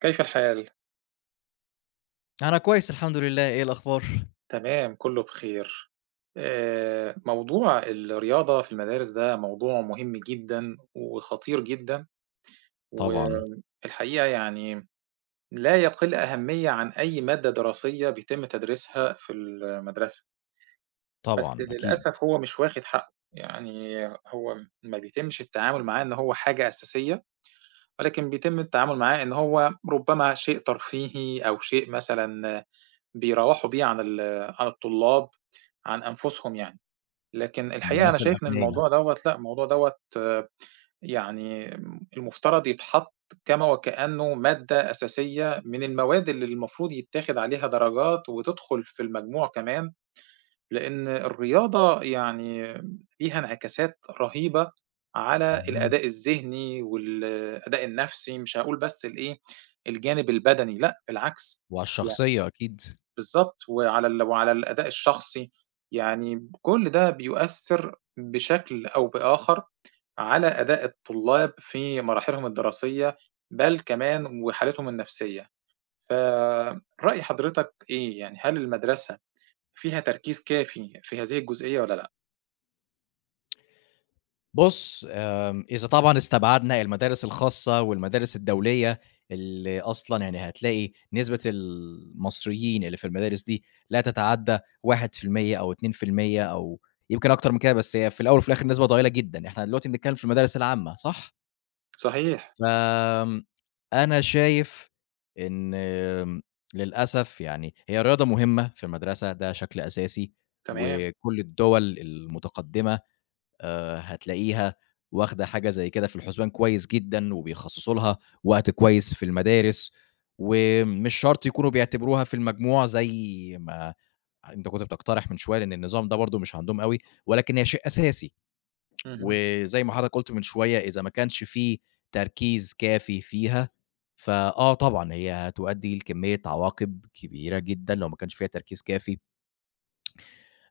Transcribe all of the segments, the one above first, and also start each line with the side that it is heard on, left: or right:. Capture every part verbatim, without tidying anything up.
right: كيف الحال؟
left: أنا كويس الحمد لله، إيه الأخبار؟
right: تمام، كله بخير. آآ، موضوع الرياضة في المدارس ده موضوع مهم جدًا وخطير جدًا،
left: طبعًا،
right: والحقيقة يعني لا يقل أهمية عن أي مادة دراسية بيتم تدريسها في المدرسة، بس
left: طبعًا، أكيد.
right: للأسف هو مش واخد حقه، يعني هو ما بيتمش التعامل معاه إن هو حاجة أساسية، ولكن بيتم التعامل معاه إن هو ربما شيء ترفيهي أو شيء مثلًا بيروّحوا بيه عن ال عن الطلاب، عن أنفسهم يعني. لكن الحقيقة أنا
left: للناس
right: شايف إن
left: الأغنيا،
right: الموضوع دوّة لأ، الموضوع دوّة يعني المفترض يتحط كما وكأنه مادة أساسية من المواد اللي المفروض يتاخد عليها درجات وتدخل في المجموع كمان، لإن الرياضة يعني ليها انعكاسات رهيبة على
left: اهم،
right: الأداء الذهني والأداء النفسي، مش هاقول بس الإيه، الجانب البدني لأ، بالعكس.
left: وعلى الشخصية أكيد.
right: بالضبط، وعلى ال وعلى الأداء الشخصي، يعني كل ده بيؤثّر بشكل أو بآخر على أداء الطلاب في مراحلهم الدراسية، بل كمان وحالتهم النفسية. فرأي حضرتك إيه، يعني هل المدرسة فيها تركيز كافي في هذه الجزئية والّا لأ؟
left: بُص، آمم، إذا طبعًا استبعدنا المدارس الخاصة والمدارس الدولية، اللي أصلًا يعني هتلاقي نسبة المصريين اللي في المدارس دي لا تتعدى واحد في المية أو اتنين في المية أو يمكن أكتر من كده، بس هي في الأول وفي الآخر نسبة ضئيلة جدًا. إحنا دلوقتي بنتكلم في المدارس العامة، صح؟
right: صحيح.
left: فآمم، أنا شايف إن آمم، للأسف يعني هي الرياضة مهمة في المدرسة، ده شكل أساسي،
right: تمام.
left: وكل الدول المتقدمة آآ، هتلاقيها واخدة حاجة زي كده في الحسبان كويس جدًا، وبيخصصوا لها وقت كويس في المدارس، ومش شرط يكونوا بيعتبروها في المجموع زي ما أنت كنت بتقترح من شوية، لأن النظام ده برضه مش عندهم أوي، ولكن هي شيء أساسي.
right: اهم.
left: وزي ما حضرتك قُلت من شوية، إذا ما كانش في تركيز كافي فيها، فآه طبعًا هي هتؤدّي لكمية عواقب كبيرة جدًا لو ما كانش فيها تركيز كافي.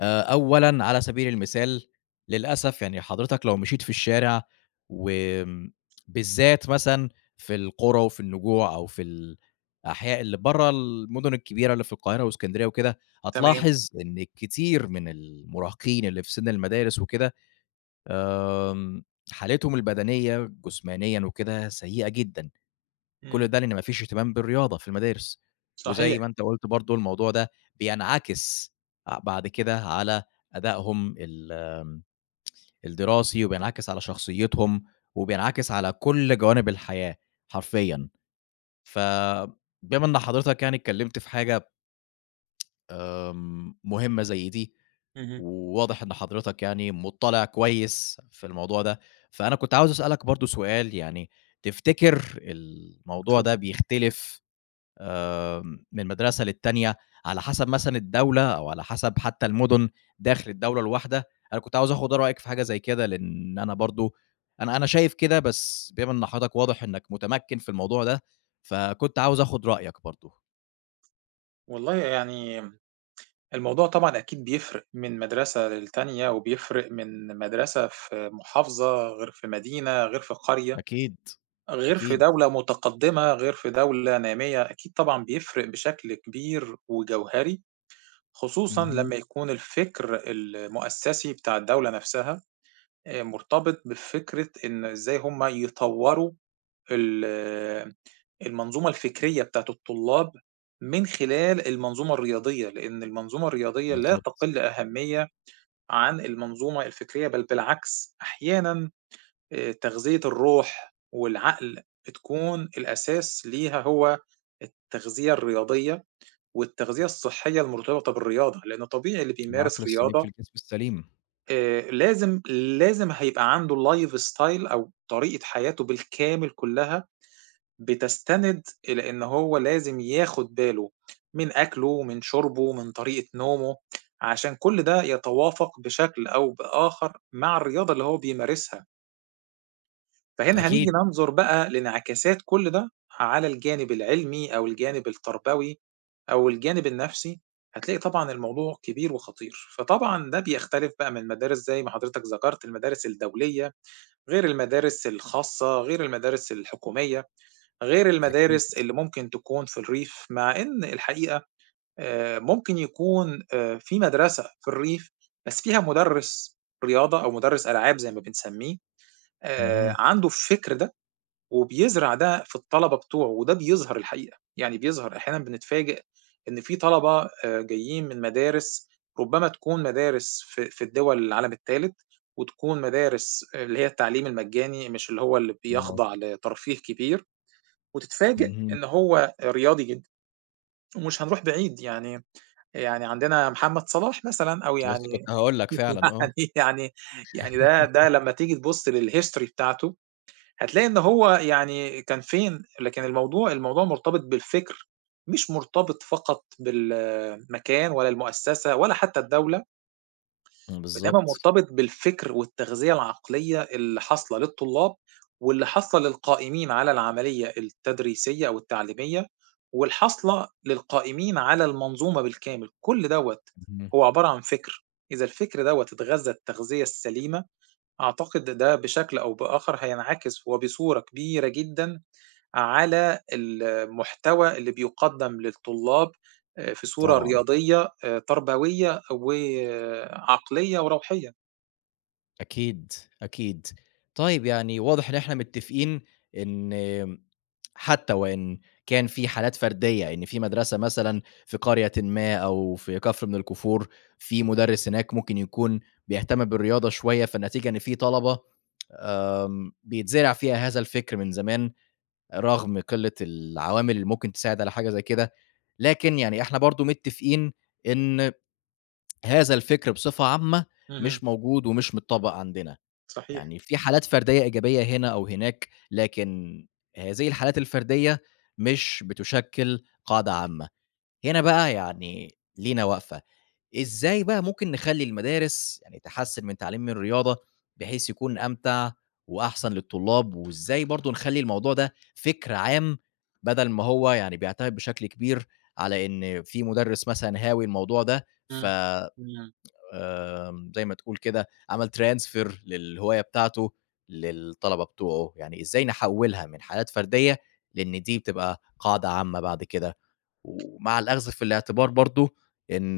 left: آآ أولًا على سبيل المثال، للأسف يعني حضرتك لو مشيت في الشارع وآمم بالذات مثلًا في القرى وفي النجوع أو في الأحياء اللي برّه المدن الكبيرة اللي في القاهرة وإسكندرية وكده،
right: تمام.
left: هتلاحظ إن كتير من المراهقين اللي في سِن المدارس وكده آمم، حالتهم البدنية جسمانيًا وكده سيئة جدًا، كل
right: إمم.
left: ده لإن ما فيش اهتمام بالرياضة في المدارس،
right: صحيح.
left: وزي ما أنت قُلت برضه الموضوع ده بينعكس ع بعد كده على أدائهم ال آمم، الدراسي، وبينعكس على شخصيتهم، وبينعكس على كل جوانب الحياة حرفيًا. فبما إن حضرتك يعني اتكلمت في حاجة آمم، مهمة زي دي،
right: اهم.
left: وواضح إن حضرتك يعني مُطّلع كويس في الموضوع ده، فأنا كنت عاوز أسألك برضه سؤال يعني تفتكر الموضوع
right: اتفضل.
left: ده بيختلف آمم، من مدرسة للتانية على حسب مثلًا الدولة أو على حسب حتى المُدن داخل الدولة الواحدة؟ أنا كنت عاوز آخُد رأيك في حاجة زي كده، لإن أنا برضه أنا أنا شايف كده، بس بما إن حضرتك واضح إنّك متمكِّن في الموضوع ده، فكنت عاوز آخُد رأيك برضه.
right: والله يعني الموضوع طبعًا أكيد بيفرق من مدرسة للتانية، وبيفرق من مدرسة في محافظة غير في مدينة، غير في قرية،
left: أكيد،
right: غير في
left: أكيد.
right: دولة متقدمة، غير في دولة نامية، أكيد طبعًا بيفرق بشكل كبير وجوهري، خصوصًا
left: اهم،
right: لمّا يكون الفكر المؤسسي بتاع الدولة نفسها آآ، مرتبط بفكرة إن إزاي هم يطوروا ال المنظومة الفكرية بتاعة الطلاب من خلال المنظومة الرياضية، لأن المنظومة الرياضية لا
left: بالضبط.
right: تقل أهمية عن المنظومة الفكرية، بل بالعكس أحيانًا آآ تغذية الروح والعقل بتكون الأساس ليها هو التغذية الرياضية، والتغذية الصحية المرتبطة بالرياضة، لأن طبيعي اللي
left: العقل
right: بيمارس
left: السليم في
right: رياضة
left: الجسم السليم.
right: آآ لازم لازم هيبقى عنده life style أو طريقة حياته بالكامل كلها بتستند إلى إن هو لازم ياخد باله من أكله، من شربه، من طريقة نومه، عشان كل ده يتوافق بشكل أو بآخر مع الرياضة اللي هو بيمارسها. فهنا هنيجي
left: أكيد،
right: ننظر بقى لانعكاسات كل ده على الجانب العلمي أو الجانب التربوي أو الجانب النفسي، هتلاقي طبعًا الموضوع كبير وخطير. فطبعًا ده بيختلف بقى من مدارس زي ما حضرتك ذكرت، المدارس الدولية، غير المدارس الخاصة، غير المدارس الحكومية. غير
left: أكيد.
right: المدارس اللي ممكن تكون في الريف، مع إن الحقيقة آآ ممكن يكون آآ في مدرسة في الريف، بس فيها مُدرِّس رياضة أو مُدرِّس ألعاب زي ما بنسميه، آآ
left: اهم.
right: عنده الفِكر ده وبيزرع ده في الطلبة بتوعه، وده بيظهر الحقيقة، يعني بيظهر أحيانًا بنتفاجئ إن في طلبة آآ جايين من مدارس ربما تكون مدارس في في الدول العالم التالت، وتكون مدارس آه، اللي هي التعليم المجاني، مش اللي هو اللي
left: آه.
right: بيخضع لترفيه كبير. وتتفاجئ
left: اهم.
right: إن هو رياضي جدًا، ومش هنروح بعيد يعني يعني عندنا محمد صلاح مثلًا أو
left: لسه
right: يعني
left: كنت هاقول لك فعلًا آه.
right: يعني يعني يعني ده ده لمّا تيجي تبُص للhistory بتاعته، هتلاقي إن هو يعني كان فين، لكن الموضوع الموضوع مرتبط بالفكر، مش مرتبط فقط بالمكان ولا المؤسسة ولا حتى الدولة. بينما
left: بالضبط.
right: مرتبط بالفكر والتغذية العقلية اللي حاصلة للطلاب واللي حاصلة للقائمين على العملية التدريسية أو التعليمية والحاصلة للقائمين على المنظومة بالكامل، كل دوّة
left: اهم.
right: هو عبارة عن فكر، إذا الفكر دوّة اتغذى التغذية السليمة، أعتقد ده بشكل أو بآخر هينعكس وبصورة كبيرة جدًا على المحتوى اللي بيُقدّم للطلاب آآ في صورة
left: طبعًا.
right: رياضية آآ تربوية وعقلية وروحية.
left: أكيد، أكيد. طيب يعني واضح إن إحنا متّفقين إن حتى وإن كان في حالات فردية، إن في مدرسة مثلًا في قريةٍ ما أو في كفر من الكفور، في مدرس هناك ممكن يكون بيهتم بالرياضة شوية، فالنتيجة إن في طلبة آمم، بيتزرع فيها هذا الفكر من زمان رغم قلة العوامل اللي ممكن تساعد على حاجة زي كده، لكن يعني إحنا برضه متفقين إن هذا الفكر بصفة عامة
right: اهم.
left: مش موجود ومش متطبّق عندنا،
right: صحيح.
left: يعني في حالات فردية إيجابية هنا أو هناك، لكن هذه الحالات الفردية مش بتشكِّل قاعدة عامة، هنا بقى يعني لينا وقفة. إزاي بقى ممكن نخلّي المدارس يعني تحسّن من تعليم الرياضة، بحيث يكون أمتع وأحسن للطلاب، وإزاي برضه نخلّي الموضوع ده فِكر عام، بدل ما هو يعني بيعتمد بشكل كبير على إن في مُدرّس مثلًا هاوي الموضوع ده، ف
right: إمم. إمم.
left: آمم، زي ما تقول كده عمل transfer للهواية بتاعته للطلبة بتوعه، يعني إزاي نحوّلها من حالات فردية لإن دي بتبقى قاعدة عامة بعد كده؟ ومع الأخذ في الاعتبار برضه إن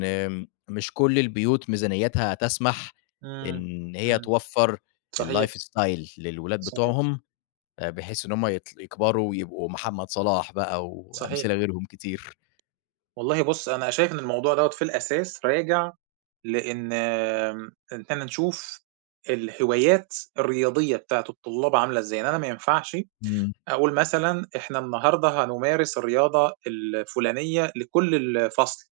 left: مش كل البيوت ميزانيّتها تسمح
right: إمم.
left: إن هي
right: إمم.
left: توفّر
right: صحيح.
left: الlife style للولاد
right: صحيح.
left: بتوعهم، آآ بحيث إن هُم يط يكبروا ويبقوا محمد صلاح بقى
right: صحيح.
left: وأمثلة غيرهم كتير.
right: والله بُص أنا شايف إن الموضوع دوّة في الأساس راجع لإن آمم، إن إحنا نشوف الهوايات الرياضية بتاعة الطلاب عاملة إزاي، يعني أنا ما ينفعش
left: إمم،
right: أقول مثلًا إحنا النهارده هنمارس الرياضة الفلانية لكل الفصل،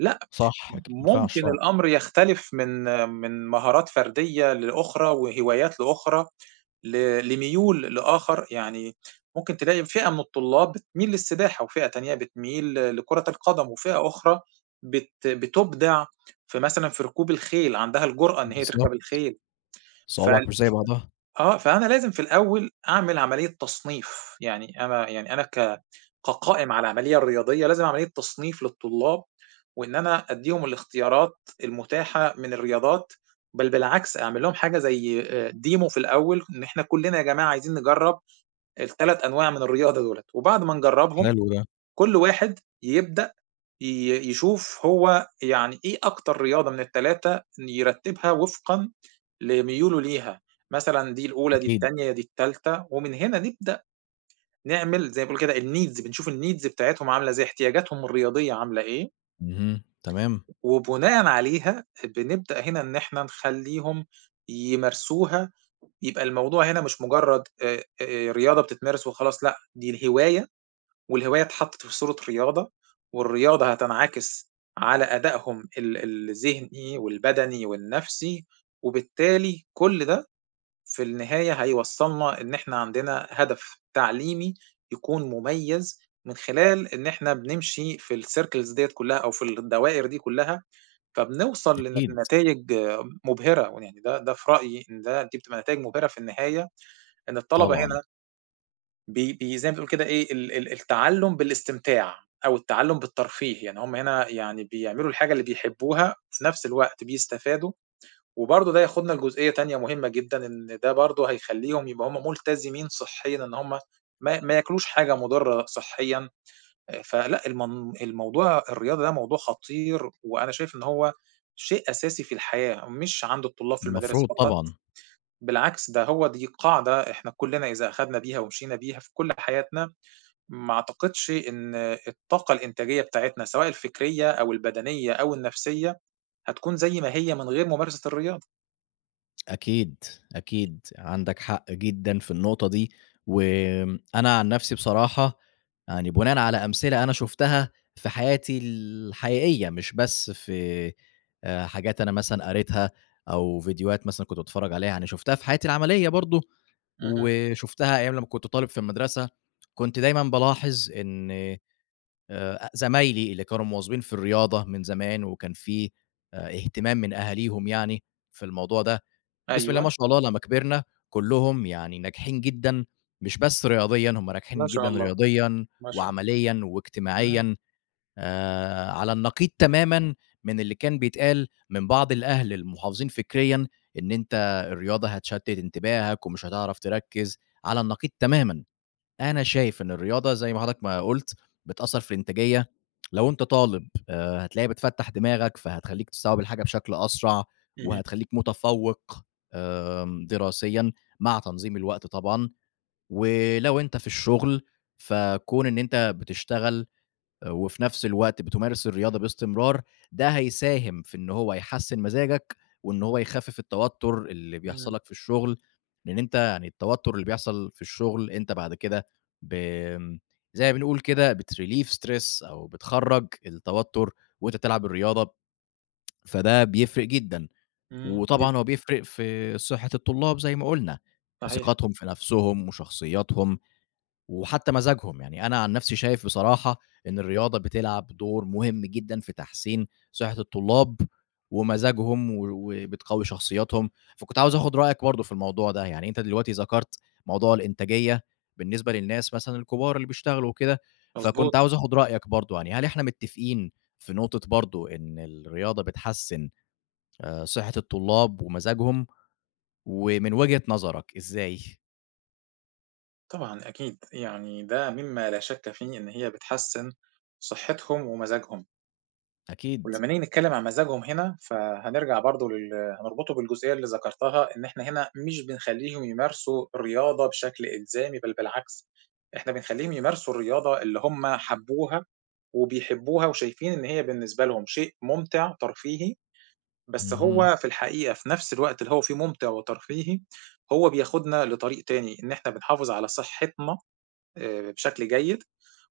right: لأ.
left: صح، أكيد ما ينفعش
right: ممكن
left: طبعًا.
right: الأمر يختلف من من مهارات فردية لأخرى، وهوايات لأخرى، ل لميول لآخر، يعني ممكن تلاقي فئة من الطلاب بتميل للسباحة، وفئة تانية بتميل لكرة القدم، وفئة أخرى بت بتُبدع في مثلًا في ركوب الخيل، عندها الجرأة إن هي تركب
left: بالضبط،
right: الخيل، ف
left: صوابعك مش زي بعضها.
right: آه، فأنا لازم في الأول أعمل عملية تصنيف، يعني أنا يعني أنا ك كقائم على العملية الرياضية لازم عملية تصنيف للطلاب، وإن أنا أدّيهم الاختيارات المتاحة من الرياضات، بل بالعكس أعمل لهم حاجة زي آآ demo في الأول، إن إحنا كلّنا يا جماعة عايزين نجرّب الثلاث أنواع من الرياضة دُولة، وبعد ما نجرّبهم
left: حلو ده،
right: كل واحد يبدأ ي يشوف هو يعني إيه أكتر رياضة من التلاتة يرتّبها وفقًا لميوله ليها، مثلًا دي الأولى، دي
left: أكيد.
right: التانية، دي التالتة، ومن هنا نبدأ نعمل زي ما بيقولوا كده الneeds بنشوف الneeds بتاعتهم عاملة إزاي، احتياجاتهم الرياضية عاملة إيه،
left: اهم، تمام.
right: وبناءً عليها بنبدأ هنا إن إحنا نخلّيهم يمارسوها، يبقى الموضوع هنا مش مجرد آآ آآ رياضة بتتمارس وخلاص لأ، دي الهواية والهواية اتحطت في صورة رياضة، والرياضة هتنعكس على أدائهم ال الذهني والبدني والنفسي، وبالتالي كل ده في النهاية هيوصّلنا إن إحنا عندنا هدف تعليمي يكون مميز، من خلال إن إحنا بنمشي في الcircles ديّة كلّها أو في الدوائر دي كلّها، فبنوصل لن
left: أكيد.
right: لنتايج مبهرة، ويعني ده ده في رأيي إن ده دي بتبقى نتايج مبهرة في النهاية، إن الطلبة
left: طبعًا،
right: هنا بي بي زي ما بتقول كده إيه، ال ال التعلُّم بالاستمتاع أو التعلُّم بالترفيه، يعني هم هنا يعني بيعملوا الحاجة اللي بيحبوها، وفي نفس الوقت بيستفادوا، وبرضه ده ياخدنا لجزئية تانية مهمة جدًا، إن ده برضه هيخلّيهم يبقى هم ملتزمين صحيًا إن هم ما ما ياكلوش حاجة مُضرّة صحيًا، آآ، فلأ المن الموضوع الرياضة ده موضوع خطير، وأنا شايف إن هو شيء أساسي في الحياة، مش عند الطلاب في المدارس
left: المفروض
right: فقط،
left: طبعًا.
right: بالعكس ده هو دي قاعدة إحنا كُلّنا إذا أخدنا بيها ومشينا بيها في كل حياتنا، ما أعتقدش إن الطاقة الإنتاجية بتاعتنا سواء الفكرية أو البدنية أو النفسية هتكون زي ما هي من غير ممارسة الرياضة.
left: أكيد، أكيد عندك حق جدًا في النقطة دي، وأنا عن نفسي بصراحة يعني بناءً على أمثلة أنا شُفتها في حياتي الحقيقية، مش بس في آآ حاجات أنا مثلًا قريتها أو فيديوهات مثلًا كنت باتفرّج عليها، يعني شُفتها في حياتي العملية برضه،
right: اهم.
left: وشُفتها أيام لمّا كنت طالب في المدرسة، كنت دايمًا بالاحظ إن آآ زمايلي اللي كانوا مواظبين في الرياضة من زمان وكان في آآ اهتمام من أهاليهم يعني في الموضوع ده، بسم الله
right: أيوه.
left: ما شاء الله لمّا كبرنا كلّهم يعني ناجحين جدًا، مش بس رياضيًا، هم ناجحين
right: ما شاء
left: جدًا
right: الله.
left: رياضيًا
right: ما شاء الله.
left: وعمليًا
right: إمم.
left: واجتماعيًا، آآ على النقيض تمامًا من اللي كان بيتقال من بعض الأهل المحافظين فكريًا، إن أنت الرياضة هتشتِّت انتباهك ومش هتعرف تركّز، على النقيض تمامًا. أنا شايف إن الرياضة زي ما حضرتك ما قُلت، بتأثّر في الإنتاجية، لو أنت طالب آآ هتلاقيها بتفتّح دماغك، فهتخلّيك تستوعب الحاجة بشكل أسرع،
right: اهم.
left: وهتخلّيك متفوّق آمم دراسيًا مع تنظيم الوقت طبعًا، ولو أنت في الشغل، فكون إن أنت بتشتغل وفي نفس الوقت بتمارس الرياضة باستمرار، ده هيساهم في إن هو يحسّن مزاجك، وإن هو يخفف التوتر اللي بيحصل
right: إمم.
left: لك في الشغل، لإن أنت يعني التوتر اللي بيحصل في الشغل أنت بعد كده ب آمم، زي ما بنقول كده بتrelieve stress أو بتخرّج التوتر وأنت بتلعب الرياضة، فده بيفرق جدًا،
right: إمم.
left: وطبعًا هو
right: جدًا.
left: بيفرق في صحة الطلاب زي ما قُلنا،
right: صحيح.
left: ثقتهم في نفسهم وشخصياتهم. وحتى مزاجهم، يعني أنا عن نفسي شايف بصراحة إن الرياضة بتلعب دور مهم جدًا في تحسين صحة الطلاب ومزاجهم و وبتقوي شخصياتهم، فكنت عاوز آخد رأيك برضه في الموضوع ده، يعني أنت دلوقتي ذكرت موضوع الإنتاجية بالنسبة للناس مثلًا الكبار اللي بيشتغلوا وكده،
right: مضبوط.
left: فكنت عاوز آخد رأيك برضه يعني هل إحنا متفقين في نقطة برضه إن الرياضة بتحسّن آآ صحة الطلاب ومزاجهم، ومن وجهة نظرك إزاي؟
right: طبعًا أكيد. يعني ده مما لا شك فيه إن هي بتحسّن صحتهم ومزاجهم.
left: أكيد،
right: ولمّا نيجي نتكلّم عن مزاجهم هنا، فهنرجع برضه لل هنربطه بالجزئية اللي ذكرتها، إن إحنا هنا مش بنخلّيهم يمارسوا الرياضة بشكل إلزامي، بل بالعكس، إحنا بنخلّيهم يمارسوا الرياضة اللي هم حبّوها وبيحبّوها وشايفين إن هي بالنسبة لهم شيء مُمتع ترفيهي، بس
left: اهم،
right: هو في الحقيقة في نفس الوقت اللي هو فيه مُمتع وترفيهي، هو بياخدنا لطريق تاني، إن إحنا بنحافظ على صحّتنا آآ بشكل جيد،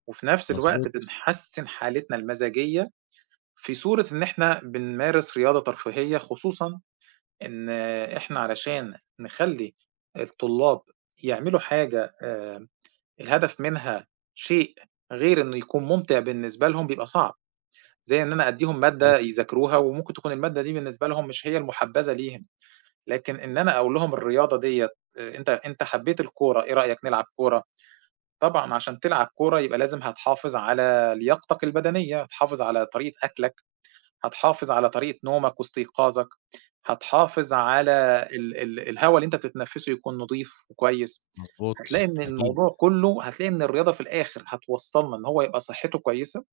right: وفي نفس الوقت
left: مضبوط،
right: بنحسّن حالتنا المزاجية في صورة إن إحنا بنمارس رياضة ترفيهية، خصوصًا إن إحنا علشان نخلّي الطلاب يعملوا حاجة آآ الهدف منها شيء غير إنه يكون ممتع بالنسبة لهم بيبقى صعب، زي إن أنا أدّيهم مادة
left: مضبوط.
right: يذاكروها وممكن تكون المادة دي بالنسبة لهم مش هي المحبذة ليهم، لكن إن أنا أقول لهم الرياضة ديّة آآ أنت أنت حبيت الكورة، إيه رأيك نلعب كورة؟ طبعًا عشان تلعب كورة يبقى لازم هتحافظ على لياقتك البدنية، هتحافظ على طريقة أكلك. هتحافظ على طريقة نومك واستيقاظك، هتحافظ على ال ال الهوا اللي أنت بتتنفسه يكون نضيف وكويس، هتلاقي
left: مضبوط،
right: إن
left: أكيد
right: الموضوع كله هتلاقي إن الرياضة في الآخر هتوصّلنا إن هو يبقى صحته كويسة،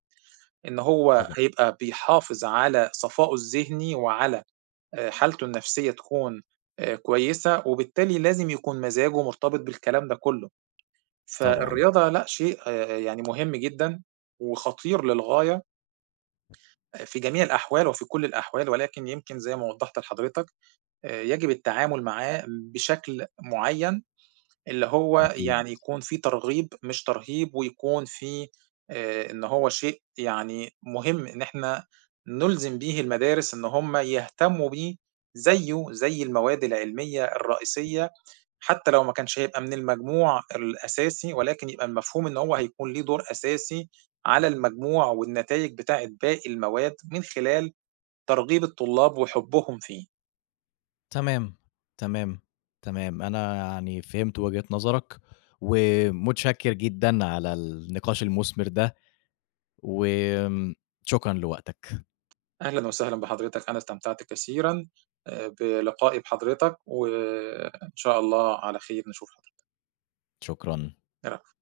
right: إن هو
left: طبعًا،
right: هيبقى بيحافظ على صفائه الذهني وعلى آآ حالته النفسية تكون آآ كويسة، وبالتالي لازم يكون مزاجه مرتبط بالكلام ده كله،
left: طبعًا،
right: فالرياضة لأ شيء آآ يعني مهم جدًا وخطير للغاية في جميع الأحوال وفي كل الأحوال، ولكن يمكن زي ما وضّحت لحضرتك آآ يجب التعامل معاه بشكل معيّن، اللي هو
left: أكيد.
right: يعني يكون في ترغيب مش ترهيب، ويكون في آآ إن هو شيء يعني مهم إن إحنا نُلزم بيه المدارس إن هم يهتمّوا بيه زيّه زي المواد العلمية الرئيسية، حتى لو ما كانش هيبقى من المجموع الأساسي، ولكن يبقى المفهوم إن هو هيكون ليه دور أساسي على المجموع والنتايج بتاعة باقي المواد من خلال ترغيب الطلاب وحُبّهم فيه.
left: تمام، تمام، تمام. أنا يعني فهمت وجهة نظرك، ومتشكر جدًا على النقاش المثمر ده، وآمم، شكرًا لوقتك،
right: أهلًا وسهلًا بحضرتك، أنا استمتعت كثيرًا آآ بلقائي بحضرتك، وإن شاء الله على خير نشوف
left: شكرًا.
right: حضرتك